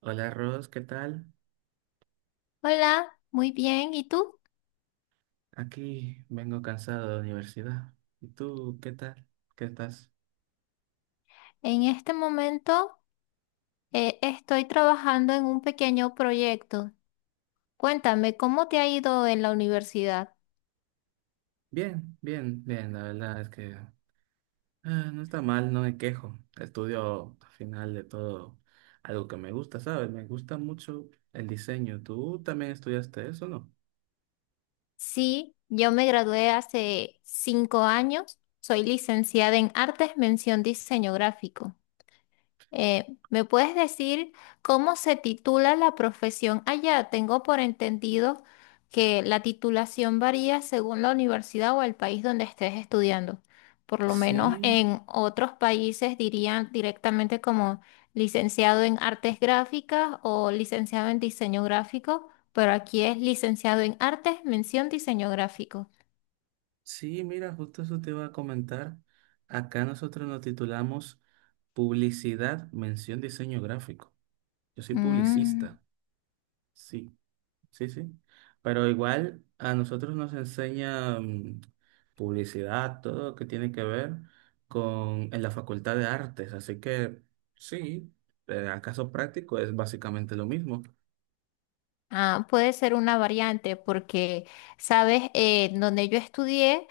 Hola Ros, ¿qué tal? Hola, muy bien. ¿Y tú? Aquí vengo cansado de la universidad. ¿Y tú qué tal? ¿Qué estás? En este momento estoy trabajando en un pequeño proyecto. Cuéntame, ¿cómo te ha ido en la universidad? Bien, bien, bien. La verdad es que no está mal, no me quejo. Estudio al final de todo algo que me gusta, ¿sabes? Me gusta mucho el diseño. ¿Tú también estudiaste eso, no? Sí, yo me gradué hace 5 años. Soy licenciada en Artes, mención diseño gráfico. ¿Me puedes decir cómo se titula la profesión allá? Tengo por entendido que la titulación varía según la universidad o el país donde estés estudiando. Por lo menos Sí, en otros países dirían directamente como licenciado en artes gráficas o licenciado en diseño gráfico, pero aquí es licenciado en artes, mención diseño gráfico. sí, mira, justo eso te iba a comentar. Acá nosotros nos titulamos publicidad, mención, diseño gráfico. Yo soy Mm. publicista. Sí. Sí, sí. Pero igual a nosotros nos enseña publicidad, todo lo que tiene que ver con en la Facultad de Artes. Así que sí, a caso práctico es básicamente lo mismo. Ah, puede ser una variante porque, sabes, donde yo estudié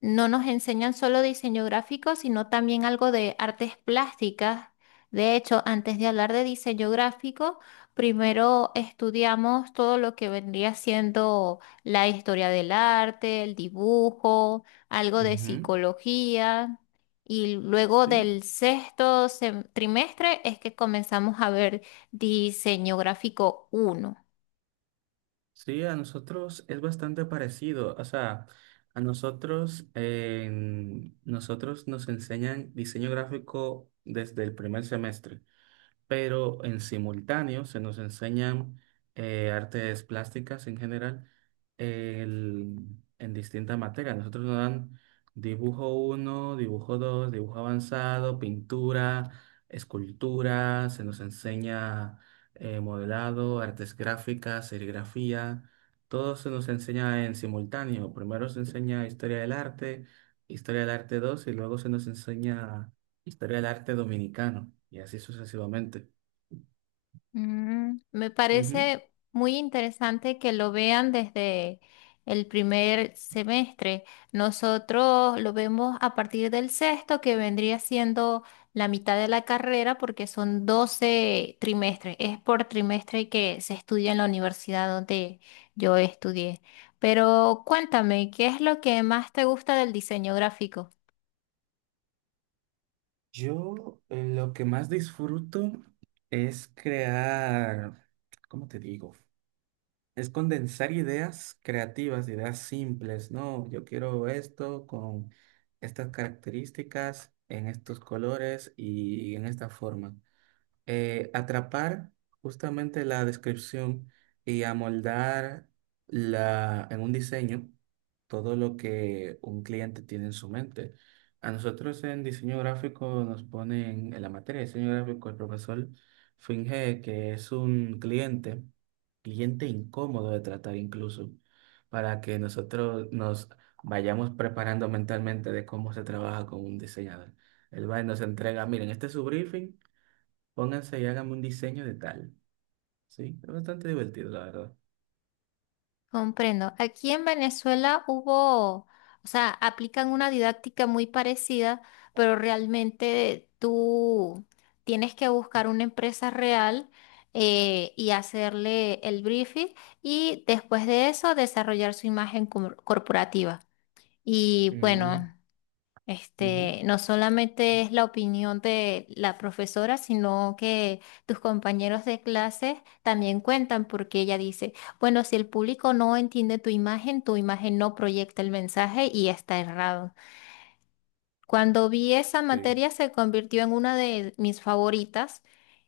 no nos enseñan solo diseño gráfico, sino también algo de artes plásticas. De hecho, antes de hablar de diseño gráfico, primero estudiamos todo lo que vendría siendo la historia del arte, el dibujo, algo de Ujú. psicología. Y luego Sí, del sexto trimestre es que comenzamos a ver diseño gráfico uno. sí, a nosotros es bastante parecido. O sea, a nosotros, nosotros nos enseñan diseño gráfico desde el primer semestre. Pero en simultáneo se nos enseñan artes plásticas en general, el- en distintas materias. Nosotros nos dan dibujo uno, dibujo dos, dibujo avanzado, pintura, escultura. Se nos enseña modelado, artes gráficas, serigrafía. Todo se nos enseña en simultáneo. Primero se enseña historia del arte 2 y luego se nos enseña historia del arte dominicano y así sucesivamente. Mm, me Ujú. parece muy interesante que lo vean desde el primer semestre. Nosotros lo vemos a partir del sexto, que vendría siendo la mitad de la carrera, porque son 12 trimestres. Es por trimestre que se estudia en la universidad donde yo estudié. Pero cuéntame, ¿qué es lo que más te gusta del diseño gráfico? Yo, lo que más disfruto es crear. ¿Cómo te digo? Es condensar ideas creativas, ideas simples, ¿no? Yo quiero esto con estas características, en estos colores y en esta forma. Atrapar justamente la descripción y amoldar la, en un diseño, todo lo que un cliente tiene en su mente. A nosotros en diseño gráfico nos ponen, en la materia de diseño gráfico, el profesor finge que es un cliente, cliente incómodo de tratar incluso, para que nosotros nos vayamos preparando mentalmente de cómo se trabaja con un diseñador. Él va y nos entrega, miren, este es su briefing. Pónganse y háganme un diseño de tal. Sí, es bastante divertido, la verdad. Comprendo. Aquí en Venezuela hubo, o sea, aplican una didáctica muy parecida, pero realmente tú tienes que buscar una empresa real y hacerle el briefing y después de eso desarrollar su imagen corporativa. Y Mm, bueno, ujú, este, no solamente es la opinión de la profesora, sino que tus compañeros de clase también cuentan porque ella dice, bueno, si el público no entiende tu imagen no proyecta el mensaje y está errado. Cuando vi esa sí. materia se convirtió en una de mis favoritas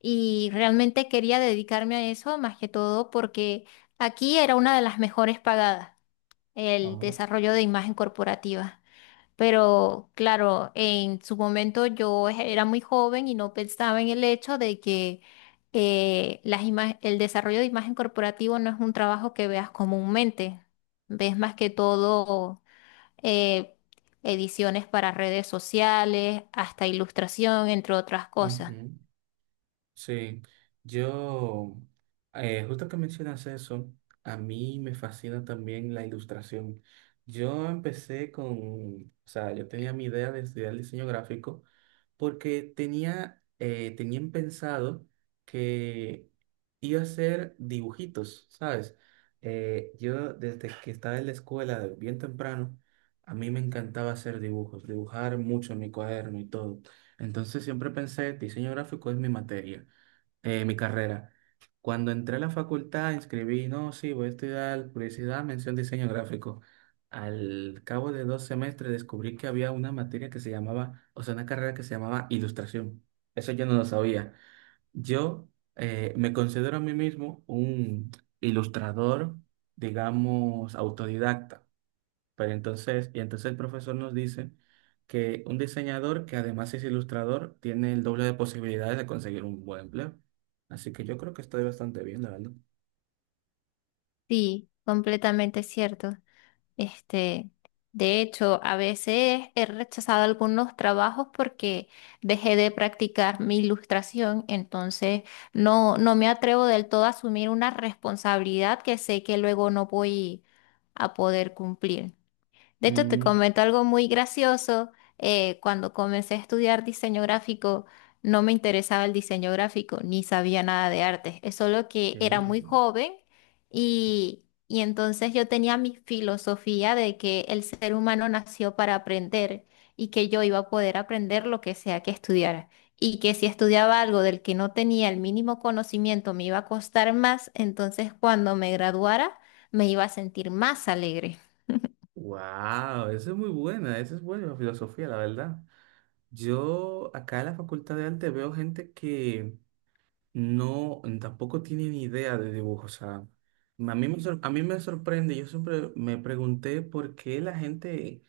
y realmente quería dedicarme a eso más que todo porque aquí era una de las mejores pagadas, el Ah, desarrollo de imagen corporativa. Pero claro, en su momento yo era muy joven y no pensaba en el hecho de que el desarrollo de imagen corporativo no es un trabajo que veas comúnmente. Ves más que todo eh, ediciones para redes sociales, hasta ilustración, entre otras cosas. ujú. Sí, yo, justo que mencionas eso, a mí me fascina también la ilustración. Yo empecé con, o sea, yo tenía mi idea de estudiar diseño gráfico porque tenía, tenían pensado que iba a hacer dibujitos, ¿sabes? Yo desde que estaba en la escuela, de bien temprano, a mí me encantaba hacer dibujos, dibujar mucho en mi cuaderno y todo. Entonces siempre pensé, diseño gráfico es mi materia, mi carrera. Cuando entré a la facultad, inscribí, no, sí, voy a estudiar publicidad, mención, diseño gráfico. Al cabo de 2 semestres descubrí que había una materia que se llamaba, o sea, una carrera que se llamaba ilustración. Eso yo no lo sabía. Yo, me considero a mí mismo un ilustrador, digamos, autodidacta. Pero entonces, y entonces el profesor nos dice que un diseñador que además es ilustrador tiene el doble de posibilidades de conseguir un buen empleo. Así que yo creo que estoy bastante bien, la verdad. Sí, completamente cierto. Este, de hecho, a veces he rechazado algunos trabajos porque dejé de practicar mi ilustración, entonces no, no me atrevo del todo a asumir una responsabilidad que sé que luego no voy a poder cumplir. De hecho, te Mm, comento algo muy gracioso. Cuando comencé a estudiar diseño gráfico, no me interesaba el diseño gráfico, ni sabía nada de arte. Es solo ok. que era muy joven y entonces yo tenía mi filosofía de que el ser humano nació para aprender y que yo iba a poder aprender lo que sea que estudiara. Y que si estudiaba algo del que no tenía el mínimo conocimiento me iba a costar más, entonces cuando me graduara me iba a sentir más alegre. Wow, esa es muy buena, esa es buena filosofía, la verdad. Yo acá en la Facultad de Arte veo gente que no, tampoco tiene ni idea de dibujo. O sea, a mí me, a mí me sorprende. Yo siempre me pregunté por qué la gente,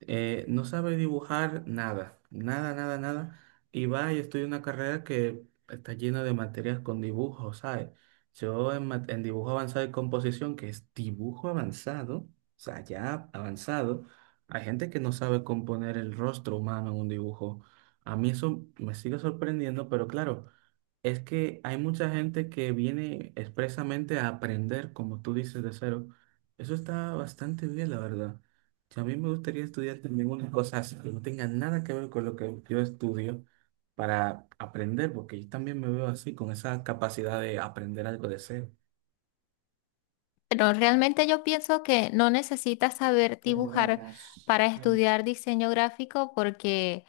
no sabe dibujar nada, nada, nada, nada, y va y estudia una carrera que está llena de materias con dibujos, ¿sabes? Yo en, en dibujo avanzado y composición, que es dibujo avanzado, o sea, ya avanzado, hay gente que no sabe componer el rostro humano en un dibujo. A mí eso me sigue sorprendiendo, pero claro, es que hay mucha gente que viene expresamente a aprender, como tú dices, de cero. Eso está bastante bien, la verdad. A mí me gustaría estudiar también unas cosas que no tengan nada que ver con lo que yo estudio para aprender, porque yo también me veo así, con esa capacidad de aprender algo de cero. Pero realmente yo pienso que no necesitas saber Aprender dibujar acá. para estudiar diseño gráfico porque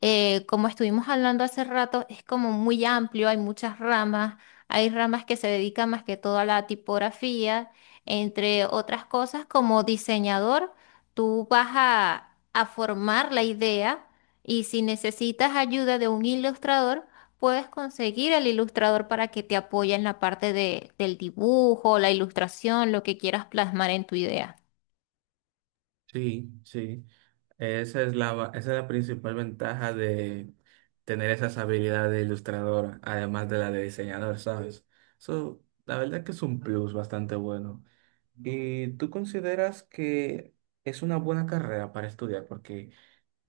como estuvimos hablando hace rato, es como muy amplio, hay muchas ramas, hay ramas que se dedican más que todo a la tipografía, entre otras cosas, como diseñador, tú vas a formar la idea y si necesitas ayuda de un ilustrador, puedes conseguir al ilustrador para que te apoye en la parte de- del dibujo, la ilustración, lo que quieras plasmar en tu idea. Sí, sí. Esa es la, esa es la principal ventaja de tener esas habilidades de ilustrador, además de la de diseñador, ¿sabes? Eso, la verdad que es un plus bastante bueno. ¿Y tú consideras que es una buena carrera para estudiar? Porque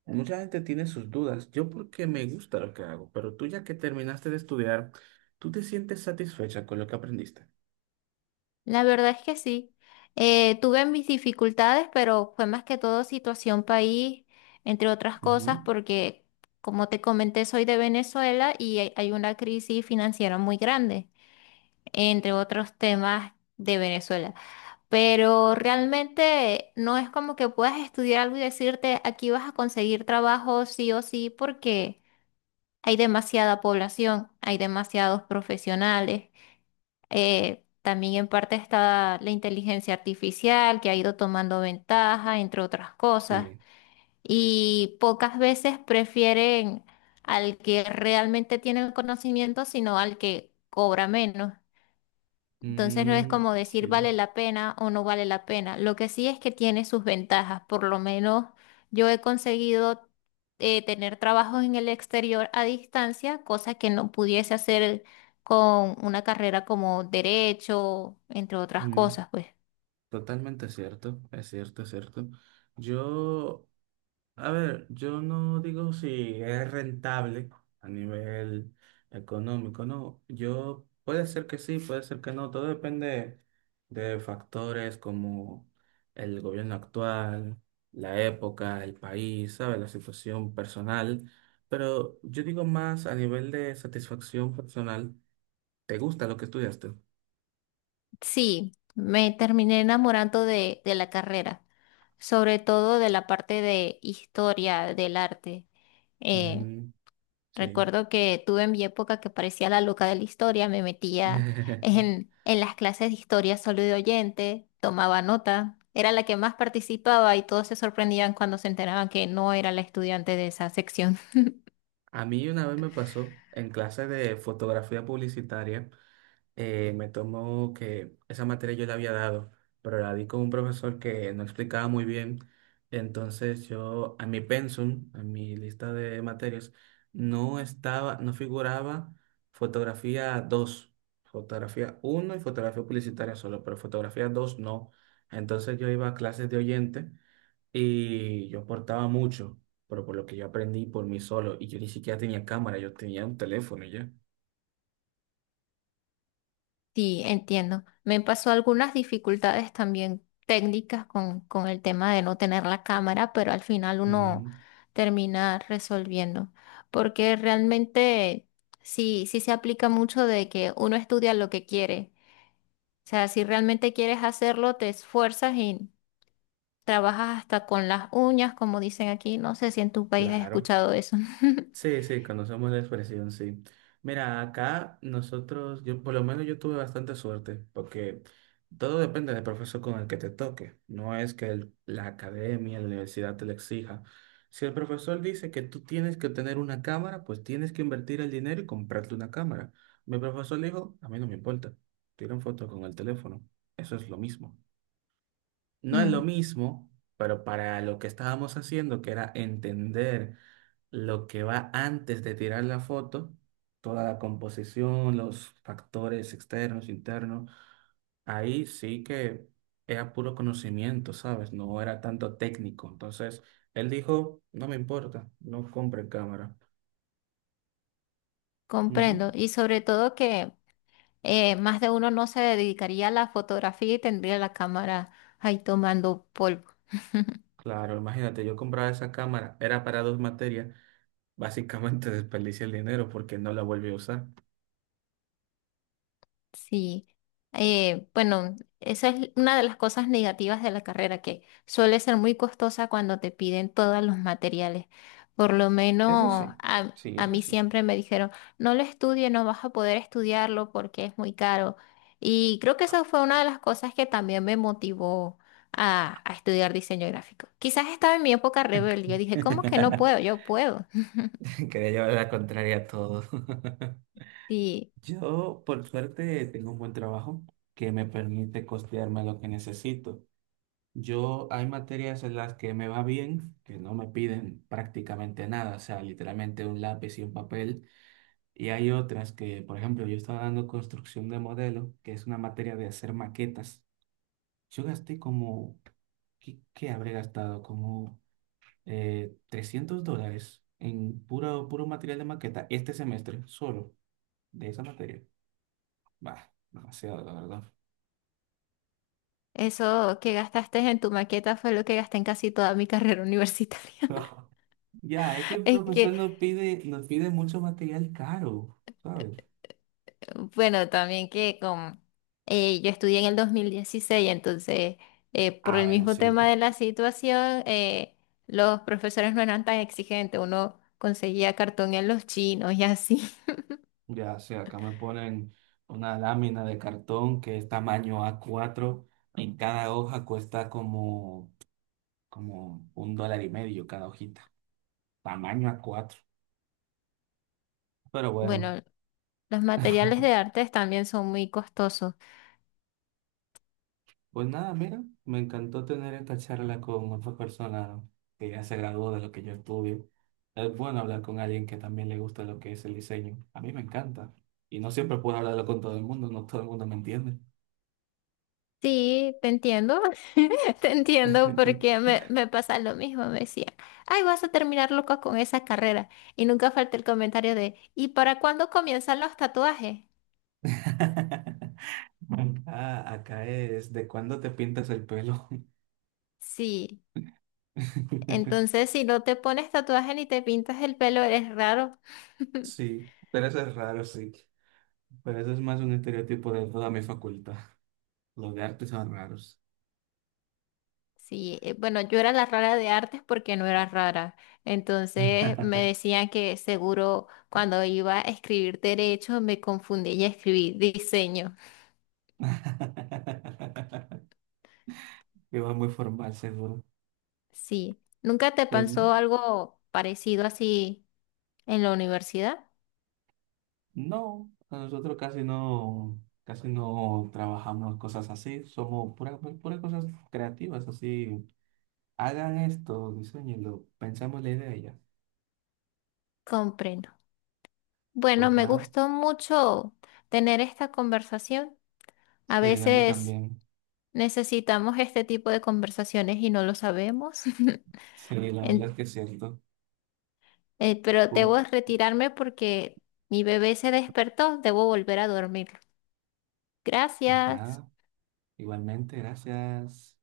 mucha gente tiene sus dudas. Yo porque me gusta lo que hago, pero tú ya que terminaste de estudiar, ¿tú te sientes satisfecha con lo que aprendiste? La verdad es que sí. Tuve mis dificultades, pero fue más que todo situación país, entre otras cosas, Ujú. porque como te comenté, soy de Venezuela y hay una crisis financiera muy grande, entre otros temas de Venezuela. Pero realmente no es como que puedas estudiar algo y decirte, aquí vas a conseguir trabajo sí o sí, porque hay demasiada población, hay demasiados profesionales. También en parte está la inteligencia artificial que ha ido tomando ventaja, entre otras cosas, Sí. y pocas veces prefieren al que realmente tiene el conocimiento, sino al que cobra menos. Entonces no es como Mm, decir sí. vale la pena o no vale la pena. Lo que sí es que tiene sus ventajas. Por lo menos yo he conseguido tener trabajos en el exterior a distancia, cosa que no pudiese hacer con una carrera como derecho, entre otras Mm, cosas, pues. totalmente cierto. Es cierto, es cierto. Yo A ver, yo no digo si es rentable a nivel económico, no. Yo puede ser que sí, puede ser que no. Todo depende de factores como el gobierno actual, la época, el país, ¿sabes? La situación personal. Pero yo digo más a nivel de satisfacción personal. ¿Te gusta lo que estudiaste? Sí, me terminé enamorando de la carrera, sobre todo de la parte de historia del arte. Eh, Mm, sí. Recuerdo que tuve en mi época que parecía la loca de la historia, me metía en las clases de historia solo de oyente, tomaba nota, era la que más participaba y todos se sorprendían cuando se enteraban que no era la estudiante de esa sección. A mí una vez me pasó en clase de fotografía publicitaria. Me tomó que esa materia yo la había dado, pero la di con un profesor que no explicaba muy bien. Entonces yo, a mi pensum, a mi lista de materias, no estaba, no figuraba fotografía 2, fotografía uno y fotografía publicitaria solo, pero fotografía 2 no. Entonces yo iba a clases de oyente y yo aportaba mucho, pero por lo que yo aprendí por mí solo, y yo ni siquiera tenía cámara, yo tenía un teléfono ya. Sí, entiendo. Me pasó algunas dificultades también técnicas con el tema de no tener la cámara, pero al final uno Mm, termina resolviendo, porque realmente sí, sí se aplica mucho de que uno estudia lo que quiere. O sea, si realmente quieres hacerlo, te esfuerzas y trabajas hasta con las uñas, como dicen aquí. No sé si en tu país has claro. escuchado eso. Sí, sí, conocemos la expresión, sí. Mira, acá nosotros, yo por lo menos yo tuve bastante suerte, porque todo depende del profesor con el que te toque. No es que la academia, la universidad te lo exija. Si el profesor dice que tú tienes que tener una cámara, pues tienes que invertir el dinero y comprarte una cámara. Mi profesor dijo, a mí no me importa, tiran fotos con el teléfono. Eso es lo mismo. No es lo Mm, mismo, pero para lo que estábamos haciendo, que era entender lo que va antes de tirar la foto, toda la composición, los factores externos, internos, ahí sí que era puro conocimiento, ¿sabes? No era tanto técnico. Entonces, él dijo, no me importa, no compre cámara. Ujú. comprendo. Y sobre todo que más de uno no se dedicaría a la fotografía y tendría la cámara ahí tomando polvo. Claro, imagínate, yo compraba esa cámara, era para dos materias, básicamente desperdicié el dinero porque no la volví a usar. Sí, bueno, esa es una de las cosas negativas de la carrera, que suele ser muy costosa cuando te piden todos los materiales. Por lo Eso menos sí, a, sí, a eso mí sí. siempre me dijeron, no lo estudie, no vas a poder estudiarlo porque es muy caro. Y creo que esa fue una de las cosas que también me motivó a estudiar diseño gráfico. Quizás estaba en mi época rebelde, yo dije, ¿cómo que no puedo? Yo puedo. Quería llevar la contraria a todo. Sí, Yo, por suerte, tengo un buen trabajo que me permite costearme lo que necesito. Yo, hay materias en las que me va bien, que no me piden prácticamente nada, o sea, literalmente un lápiz y un papel. Y hay otras que, por ejemplo, yo estaba dando construcción de modelo, que es una materia de hacer maquetas. Yo gasté como, ¿qué, qué habré gastado? Como $300 en puro, puro material de maqueta este semestre, solo de esa materia. Bah, demasiado, la verdad. eso que gastaste en tu maqueta fue lo que gasté en casi toda mi carrera universitaria. Ya, es que el Es que, profesor nos pide mucho material caro, ¿sabes? bueno, también que como yo estudié en el 2016 entonces por Ah, el bueno, mismo cierto. tema de la situación, los profesores no eran tan exigentes, uno conseguía cartón en los chinos y así. Ya, sí, acá me ponen una lámina de cartón que es tamaño A4, en cada hoja cuesta como, como un dólar y medio cada hojita. Tamaño A4. Pero bueno. Bueno, los materiales de artes también son muy costosos. Pues nada, mira, me encantó tener esta charla con otra persona que ya se graduó de lo que yo estudio. Es bueno hablar con alguien que también le gusta lo que es el diseño. A mí me encanta. Y no siempre puedo hablarlo con todo el mundo, no todo el mundo me entiende. Sí, te entiendo, te entiendo porque me pasa lo mismo, me decían, ay, vas a terminar loco con esa carrera. Y nunca falta el comentario de, ¿y para cuándo comienzan los tatuajes? Ah, acá es, ¿de cuándo te pintas el pelo? Sí. Entonces, si no te pones tatuaje ni te pintas el pelo, eres raro. Sí, pero eso es raro, sí. Pero eso es más un estereotipo de toda mi facultad. Los de arte son raros. Sí, bueno, yo era la rara de artes porque no era rara. Entonces me decían que seguro cuando iba a escribir derecho me confundí y escribí diseño. Que va muy formal, seguro. Sí, ¿nunca te Pues pasó no, algo parecido así en la universidad? no, nosotros casi no trabajamos cosas así, somos puras, puras cosas creativas, así, hagan esto, diseñenlo, pensamos la idea y ya. Comprendo. Bueno, Pues me nada, gustó mucho tener esta conversación. A sí, a mí veces también, necesitamos este tipo de conversaciones y no lo sabemos. sí, la verdad es En- que es cierto. Pero Pu- debo retirarme porque mi bebé se despertó, debo volver a dormirlo. Pues Gracias. nada, igualmente, gracias.